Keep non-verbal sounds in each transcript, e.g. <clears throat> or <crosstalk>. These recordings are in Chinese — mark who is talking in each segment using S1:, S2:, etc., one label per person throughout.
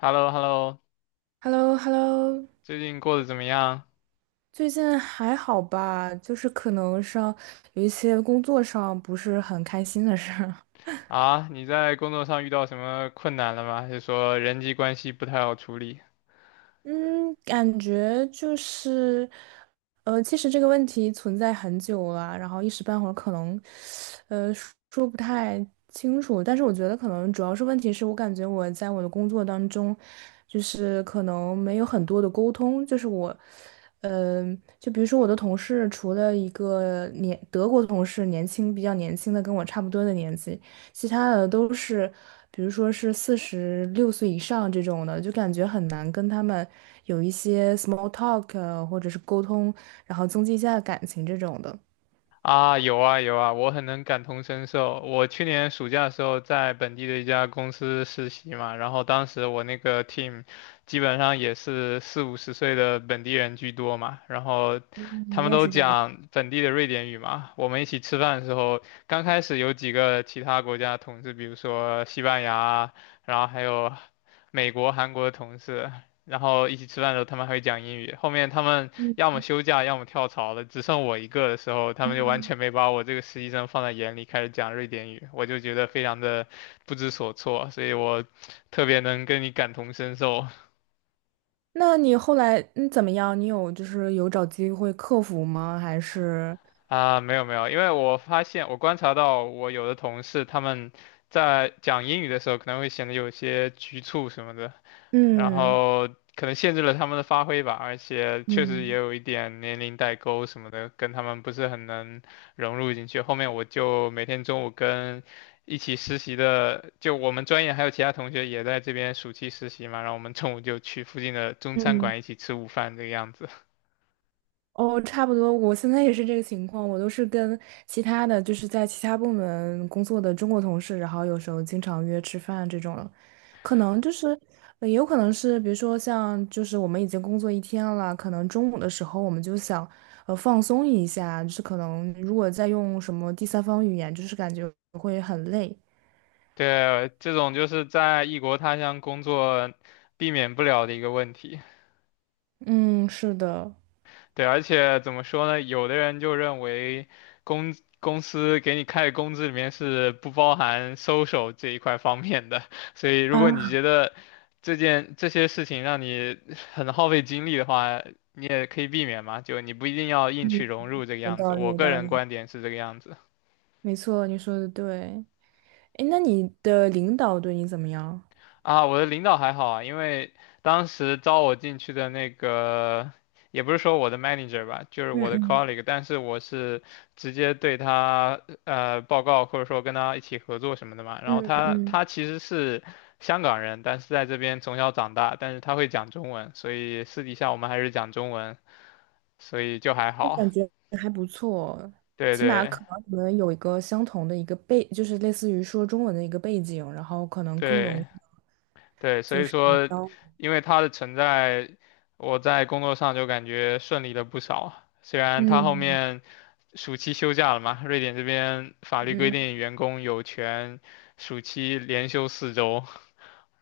S1: Hello hello。
S2: h e l l o h e l l o
S1: 最近过得怎么样？
S2: 最近还好吧？就是可能上有一些工作上不是很开心的事儿。
S1: 啊？你在工作上遇到什么困难了吗？还是说人际关系不太好处理？
S2: 嗯，感觉就是，其实这个问题存在很久了，然后一时半会儿可能，呃，说不太清楚。但是我觉得可能主要是问题是我感觉我在我的工作当中，就是可能没有很多的沟通，就是我，就比如说我的同事，除了一个德国同事，年轻比较年轻的，跟我差不多的年纪。其他的都是，比如说是46岁以上这种的，就感觉很难跟他们有一些 small talk 或者是沟通，然后增进一下感情这种的。
S1: 啊，有啊有啊，我很能感同身受。我去年暑假的时候在本地的一家公司实习嘛，然后当时我那个 team 基本上也是四五十岁的本地人居多嘛，然后
S2: 嗯，
S1: 他
S2: 你
S1: 们
S2: 也
S1: 都
S2: 是这样的。
S1: 讲本地的瑞典语嘛。我们一起吃饭的时候，刚开始有几个其他国家的同事，比如说西班牙啊，然后还有美国、韩国的同事，然后一起吃饭的时候他们还会讲英语。后面他们要么休假，要么跳槽了，只剩我一个的时候，他们就完全没把我这个实习生放在眼里，开始讲瑞典语，我就觉得非常的不知所措，<laughs> 所以我特别能跟你感同身受。
S2: 那你后来怎么样？你有就是有找机会克服吗？还是
S1: 啊，没有没有，因为我发现我观察到我有的同事他们在讲英语的时候可能会显得有些局促什么的，然
S2: 嗯
S1: 后可能限制了他们的发挥吧，而且确实也
S2: 嗯。
S1: 有一点年龄代沟什么的，跟他们不是很能融入进去。后面我就每天中午跟一起实习的，就我们专业还有其他同学也在这边暑期实习嘛，然后我们中午就去附近的中餐
S2: 嗯。
S1: 馆一起吃午饭这个样子。<laughs>
S2: 哦，差不多，我现在也是这个情况，我都是跟其他的，就是在其他部门工作的中国同事，然后有时候经常约吃饭这种，可能就是，也有可能是，比如说像就是我们已经工作一天了，可能中午的时候我们就想，放松一下，就是可能如果再用什么第三方语言，就是感觉会很累。
S1: 对，这种就是在异国他乡工作避免不了的一个问题。
S2: 嗯，是的。
S1: 对，而且怎么说呢？有的人就认为公司给你开的工资里面是不包含 social 这一块方面的，所以如果你
S2: 啊，
S1: 觉得这些事情让你很耗费精力的话，你也可以避免嘛，就你不一定要硬去
S2: 嗯，
S1: 融入这个
S2: 有
S1: 样子。
S2: 道理，
S1: 我
S2: 有
S1: 个
S2: 道
S1: 人
S2: 理，
S1: 观点是这个样子。
S2: 没错，你说的对。哎，那你的领导对你怎么样？
S1: 啊，我的领导还好啊，因为当时招我进去的那个，也不是说我的 manager 吧，就是
S2: 嗯
S1: 我的
S2: 嗯。
S1: colleague，但是我是直接对他报告，或者说跟他一起合作什么的嘛。然后
S2: 嗯
S1: 他
S2: 嗯，
S1: 他其实是香港人，但是在这边从小长大，但是他会讲中文，所以私底下我们还是讲中文，所以就还
S2: 那
S1: 好。
S2: 感觉还不错，
S1: 对
S2: 起码
S1: 对
S2: 可能你们有一个相同的一个背，就是类似于说中文的一个背景，然后可能更容
S1: 对。
S2: 易
S1: 对，所以说，
S2: 交。
S1: 因为他的存在，我在工作上就感觉顺利了不少。虽然他后
S2: 嗯
S1: 面暑期休假了嘛，瑞典这边法律规
S2: 嗯
S1: 定员工有权暑期连休4周，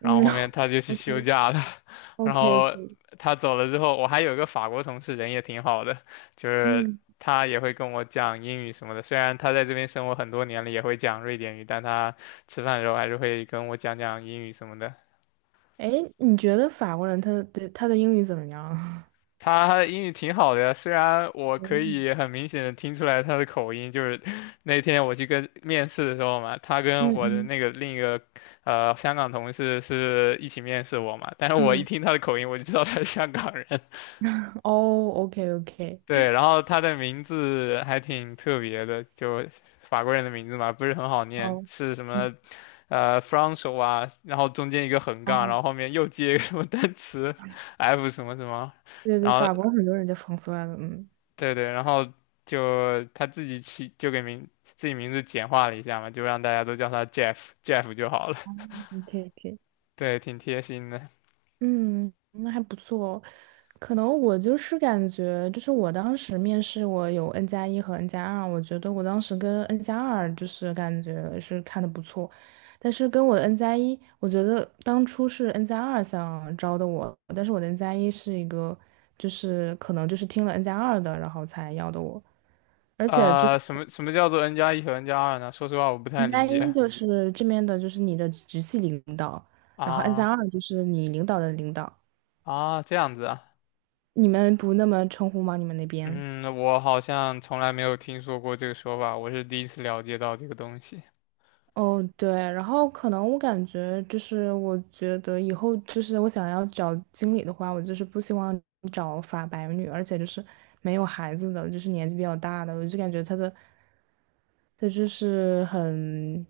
S1: 然后后面他就去
S2: o
S1: 休
S2: k
S1: 假了。<laughs>
S2: o
S1: 然
S2: k o
S1: 后
S2: k
S1: 他走了之后，我还有一个法国同事，人也挺好的，就
S2: <laughs>
S1: 是
S2: 嗯，
S1: 他也会跟我讲英语什么的。虽然他在这边生活很多年了，也会讲瑞典语，但他吃饭的时候还是会跟我讲讲英语什么的。
S2: 哎，你觉得法国人他的英语怎么样？<laughs>
S1: 他英语挺好的呀，虽然我可
S2: 嗯
S1: 以很明显的听出来他的口音，就是 <laughs> 那天我去跟面试的时候嘛，他
S2: 嗯
S1: 跟我的
S2: 嗯，
S1: 那个另一个香港同事是一起面试我嘛，但是我一
S2: 嗯
S1: 听他的口音，我就知道他是香港人。<laughs>
S2: 哦，OK OK，
S1: 对，然后他的名字还挺特别的，就法国人的名字嘛，不是很好念，
S2: 哦，
S1: 是什
S2: 嗯
S1: 么f r a n ç o 啊然后中间一个横杠，然
S2: 哦，
S1: 后后面又接一个什么单词 <laughs> F 什么什么，
S2: 对
S1: 然
S2: 对，
S1: 后
S2: 法国很多人叫 f r a n 嗯
S1: 对对，然后就他自己名字简化了一下嘛，就让大家都叫他 Jeff，Jeff 就好了。<laughs>
S2: ，OK OK。
S1: 对，挺贴心的。
S2: 嗯，那还不错。可能我就是感觉，就是我当时面试，我有 N 加一和 N 加二，我觉得我当时跟 N 加二就是感觉是看的不错，但是跟我的 N 加一，我觉得当初是 N 加二想招的我，但是我的 N 加一是一个，就是可能就是听了 N 加二的，然后才要的我，而且就是
S1: 什么叫做 n 加一和 n 加二呢？说实话，我不太
S2: N
S1: 理
S2: 加一
S1: 解。
S2: 就是这边的，就是你的直系领导，然后 N 加
S1: 啊
S2: 二就是你领导的领导。
S1: 啊，这样子啊。
S2: 你们不那么称呼吗？你们那边？
S1: 嗯，我好像从来没有听说过这个说法，我是第一次了解到这个东西。
S2: 哦，对，然后可能我感觉就是，我觉得以后就是我想要找经理的话，我就是不希望找法白女，而且就是没有孩子的，就是年纪比较大的，我就感觉她就是很，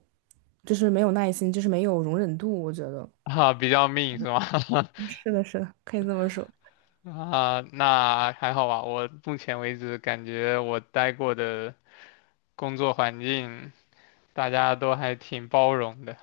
S2: 就是没有耐心，就是没有容忍度，我觉得。
S1: 啊，比较命是吗？<laughs>
S2: 是的，是的，可以这么说。
S1: 啊，那还好吧。我目前为止感觉我待过的工作环境，大家都还挺包容的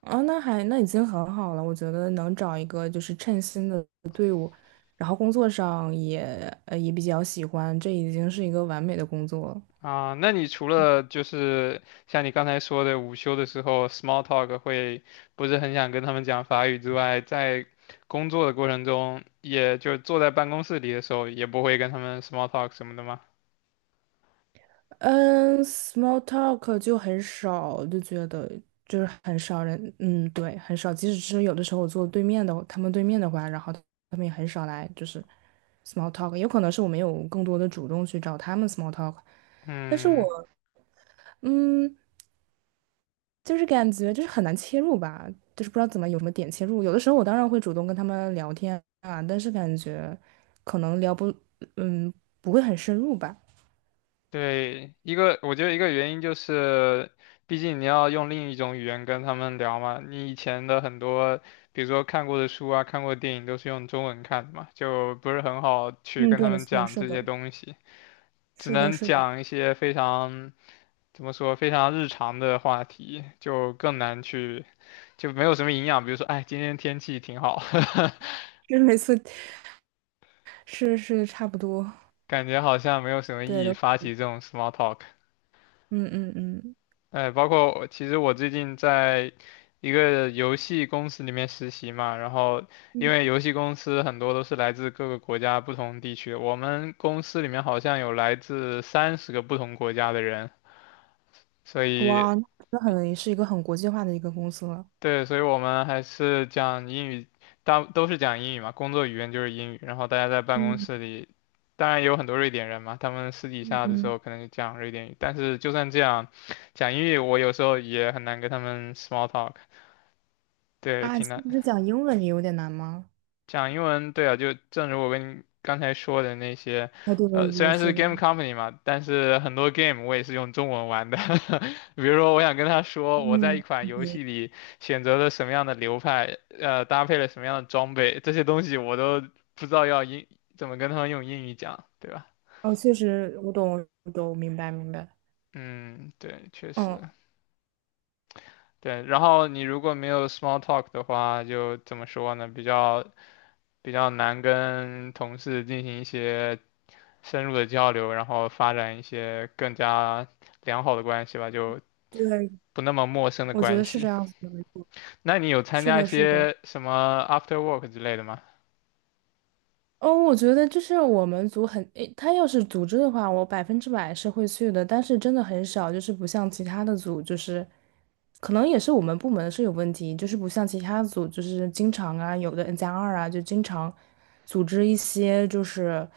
S2: 啊，那已经很好了，我觉得能找一个就是称心的队伍，然后工作上也也比较喜欢，这已经是一个完美的工作了。
S1: 啊。那你除了就是像你刚才说的午休的时候 small talk 会不是很想跟他们讲法语之外，在工作的过程中，也就坐在办公室里的时候，也不会跟他们 small talk 什么的吗？
S2: 嗯，small talk 就很少，就觉得就是很少人，嗯，对，很少。即使是有的时候我坐对面的，他们对面的话，然后他们也很少来，就是 small talk。有可能是我没有更多的主动去找他们 small talk，但是
S1: 嗯。
S2: 我，嗯。就是感觉就是很难切入吧，就是不知道怎么有什么点切入。有的时候我当然会主动跟他们聊天啊，但是感觉可能聊不，嗯，不会很深入吧。
S1: 对，一个我觉得一个原因就是，毕竟你要用另一种语言跟他们聊嘛。你以前的很多，比如说看过的书啊、看过的电影，都是用中文看的嘛，就不是很好去
S2: 嗯，
S1: 跟他
S2: 对，没
S1: 们
S2: 错，
S1: 讲
S2: 是
S1: 这些
S2: 的，
S1: 东西，只
S2: 是的，
S1: 能
S2: 是的
S1: 讲一些非常怎么说非常日常的话题，就更难去，就没有什么营养。比如说，哎，今天天气挺好，
S2: <laughs>，就是每次是差不多，
S1: <laughs> 感觉好像没有什么
S2: 对
S1: 意义
S2: 的，
S1: 发起这种 small talk。
S2: 嗯嗯嗯
S1: 哎，包括我其实我最近在一个游戏公司里面实习嘛，然后因
S2: 嗯，
S1: 为游戏公司很多都是来自各个国家不同地区的，我们公司里面好像有来自30个不同国家的人，所以
S2: 哇，那很是一个很国际化的一个公司了。
S1: 对，所以我们还是讲英语，大都是讲英语嘛，工作语言就是英语，然后大家在办公
S2: 嗯
S1: 室里，当然也有很多瑞典人嘛，他们私底
S2: 嗯
S1: 下的时
S2: 嗯，
S1: 候可能就讲瑞典语，但是就算这样，讲英语我有时候也很难跟他们 small talk。对，
S2: 啊，
S1: 挺
S2: 其
S1: 难
S2: 实讲英文也有点难吗？
S1: 讲英文。对啊，就正如我跟你刚才说的那些，
S2: 啊，对对
S1: 虽
S2: 对，
S1: 然是
S2: 是的，
S1: game company 嘛，但是很多 game 我也是用中文玩的。<laughs> 比如说，我想跟他说我在
S2: 嗯
S1: 一款游
S2: o
S1: 戏里选择了什么样的流派，搭配了什么样的装备，这些东西我都不知道怎么跟他们用英语讲，对吧？
S2: 哦，确实，我懂，我懂，明白明白。
S1: 嗯，对，确
S2: 嗯，
S1: 实，对。然后你如果没有 small talk 的话，就怎么说呢？比较难跟同事进行一些深入的交流，然后发展一些更加良好的关系吧，就
S2: 对，
S1: 不那么陌生的
S2: 我觉
S1: 关
S2: 得是这
S1: 系。
S2: 样子的，没错。
S1: 那你有参
S2: 是
S1: 加一
S2: 的，是的，
S1: 些什么 after work 之类的吗？
S2: 哦，我觉得就是我们组很，诶，他要是组织的话，我100%是会去的，但是真的很少，就是不像其他的组，就是可能也是我们部门是有问题，就是不像其他组，就是经常啊，有的 N 加二啊，就经常组织一些就是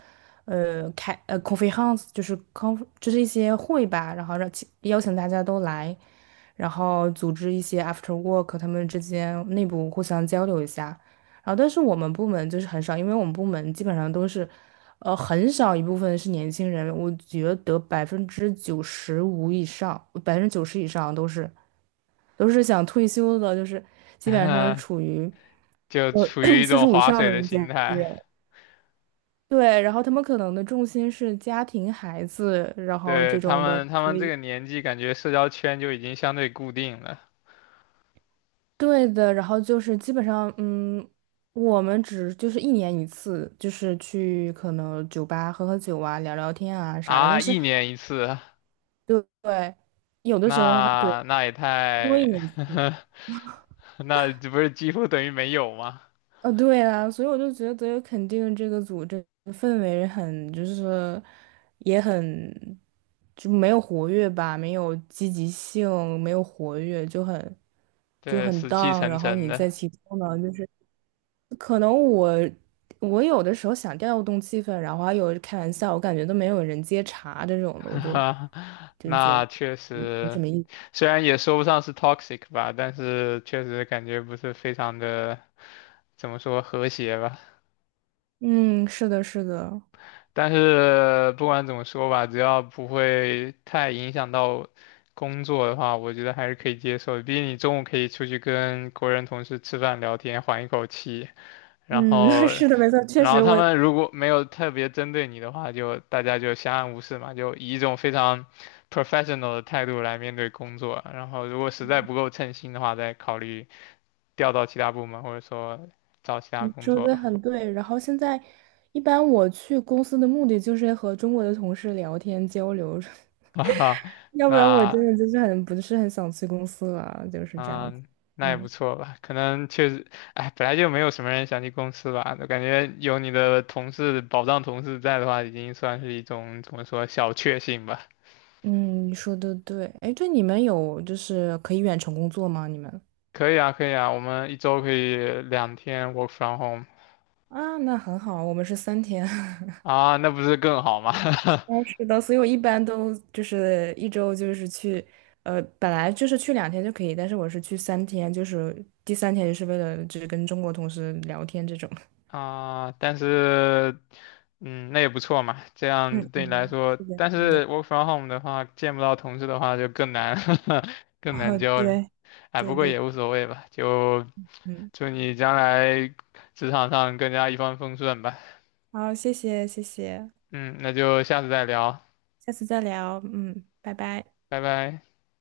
S2: 开conference，就是就是一些会吧，然后让其邀请大家都来，然后组织一些 after work，他们之间内部互相交流一下。然后，但是我们部门就是很少，因为我们部门基本上都是，很少一部分是年轻人，我觉得95%以上，百分之九十以上都是想退休的，就是基本上是处
S1: <laughs>
S2: 于
S1: 就
S2: 呃
S1: 处于一
S2: 四十
S1: 种
S2: 五 <clears throat> 以
S1: 划
S2: 上
S1: 水
S2: 的
S1: 的
S2: 中间
S1: 心
S2: 人。
S1: 态。
S2: 对，然后他们可能的重心是家庭、孩子，然后
S1: 对，
S2: 这种的，
S1: 他
S2: 所
S1: 们这
S2: 以。
S1: 个年纪，感觉社交圈就已经相对固定了
S2: 对的，然后就是基本上，嗯，我们只就是一年一次，就是去可能酒吧喝喝酒啊，聊聊天啊啥的。
S1: 啊，
S2: 但是，
S1: 一年一次，
S2: 对对，有的时候还对
S1: 那也
S2: 多一
S1: 太，
S2: 年一次，
S1: <laughs> 那这不是几乎等于没有吗？
S2: 对啊，所以我就觉得肯定这个组这个氛围很就是也很就没有活跃吧，没有积极性，没有活跃，就
S1: 对，
S2: 很
S1: 死气
S2: down。
S1: 沉
S2: 然后
S1: 沉
S2: 你在
S1: 的。
S2: 其中呢，就是。可能我有的时候想调动气氛，然后还有开玩笑，我感觉都没有人接茬这种的，我都
S1: 哈，<laughs>
S2: 就觉
S1: 那
S2: 得
S1: 确
S2: 没什
S1: 实，
S2: 么意思。
S1: 虽然也说不上是 toxic 吧，但是确实感觉不是非常的，怎么说和谐吧。
S2: 嗯，是的，是的，
S1: 但是不管怎么说吧，只要不会太影响到工作的话，我觉得还是可以接受的。毕竟你中午可以出去跟国人同事吃饭聊天，缓一口气。然
S2: 嗯，<laughs>
S1: 后，
S2: 是的，没错，确
S1: 然后
S2: 实
S1: 他们如果没有特别针对你的话，就大家就相安无事嘛，就以一种非常 professional 的态度来面对工作。然后，如果实在不够称心的话，再考虑调到其他部门，或者说找其他
S2: 你
S1: 工
S2: 说
S1: 作
S2: 的
S1: 吧。
S2: 很对。然后现在一般我去公司的目的就是和中国的同事聊天交流，
S1: <laughs> 啊，
S2: <laughs> 要不然我真
S1: 那
S2: 的就是不是很想去公司了，就是这样子。
S1: 嗯，那也不
S2: 嗯
S1: 错吧。可能确实，哎，本来就没有什么人想去公司吧。我感觉有你的同事，保障同事在的话，已经算是一种怎么说小确幸吧。
S2: 嗯，你说的对。哎，对，你们有就是可以远程工作吗？你们？
S1: 可以啊，可以啊，我们一周可以2天 work from home
S2: 啊，那很好，我们是三天。<laughs>
S1: 啊，那不是更好吗？
S2: 哦，是的，所以我一般都就是一周就是去，本来就是去2天就可以，但是我是去三天，就是第三天就是为了只跟中国同事聊天这种。
S1: <laughs> 啊，但是，嗯，那也不错嘛，这
S2: 嗯
S1: 样对你来
S2: 嗯，
S1: 说，
S2: 是的，
S1: 但
S2: 是的。
S1: 是 work from home 的话，见不到同事的话就更难，<laughs> 更
S2: 哦，
S1: 难交流。
S2: 对，
S1: 哎，不
S2: 对
S1: 过
S2: 对，
S1: 也无所谓吧，就
S2: 嗯，
S1: 祝你将来职场上更加一帆风顺吧。
S2: 好，谢谢谢谢，
S1: 嗯，那就下次再聊，
S2: 下次再聊，嗯，拜拜。
S1: 拜拜。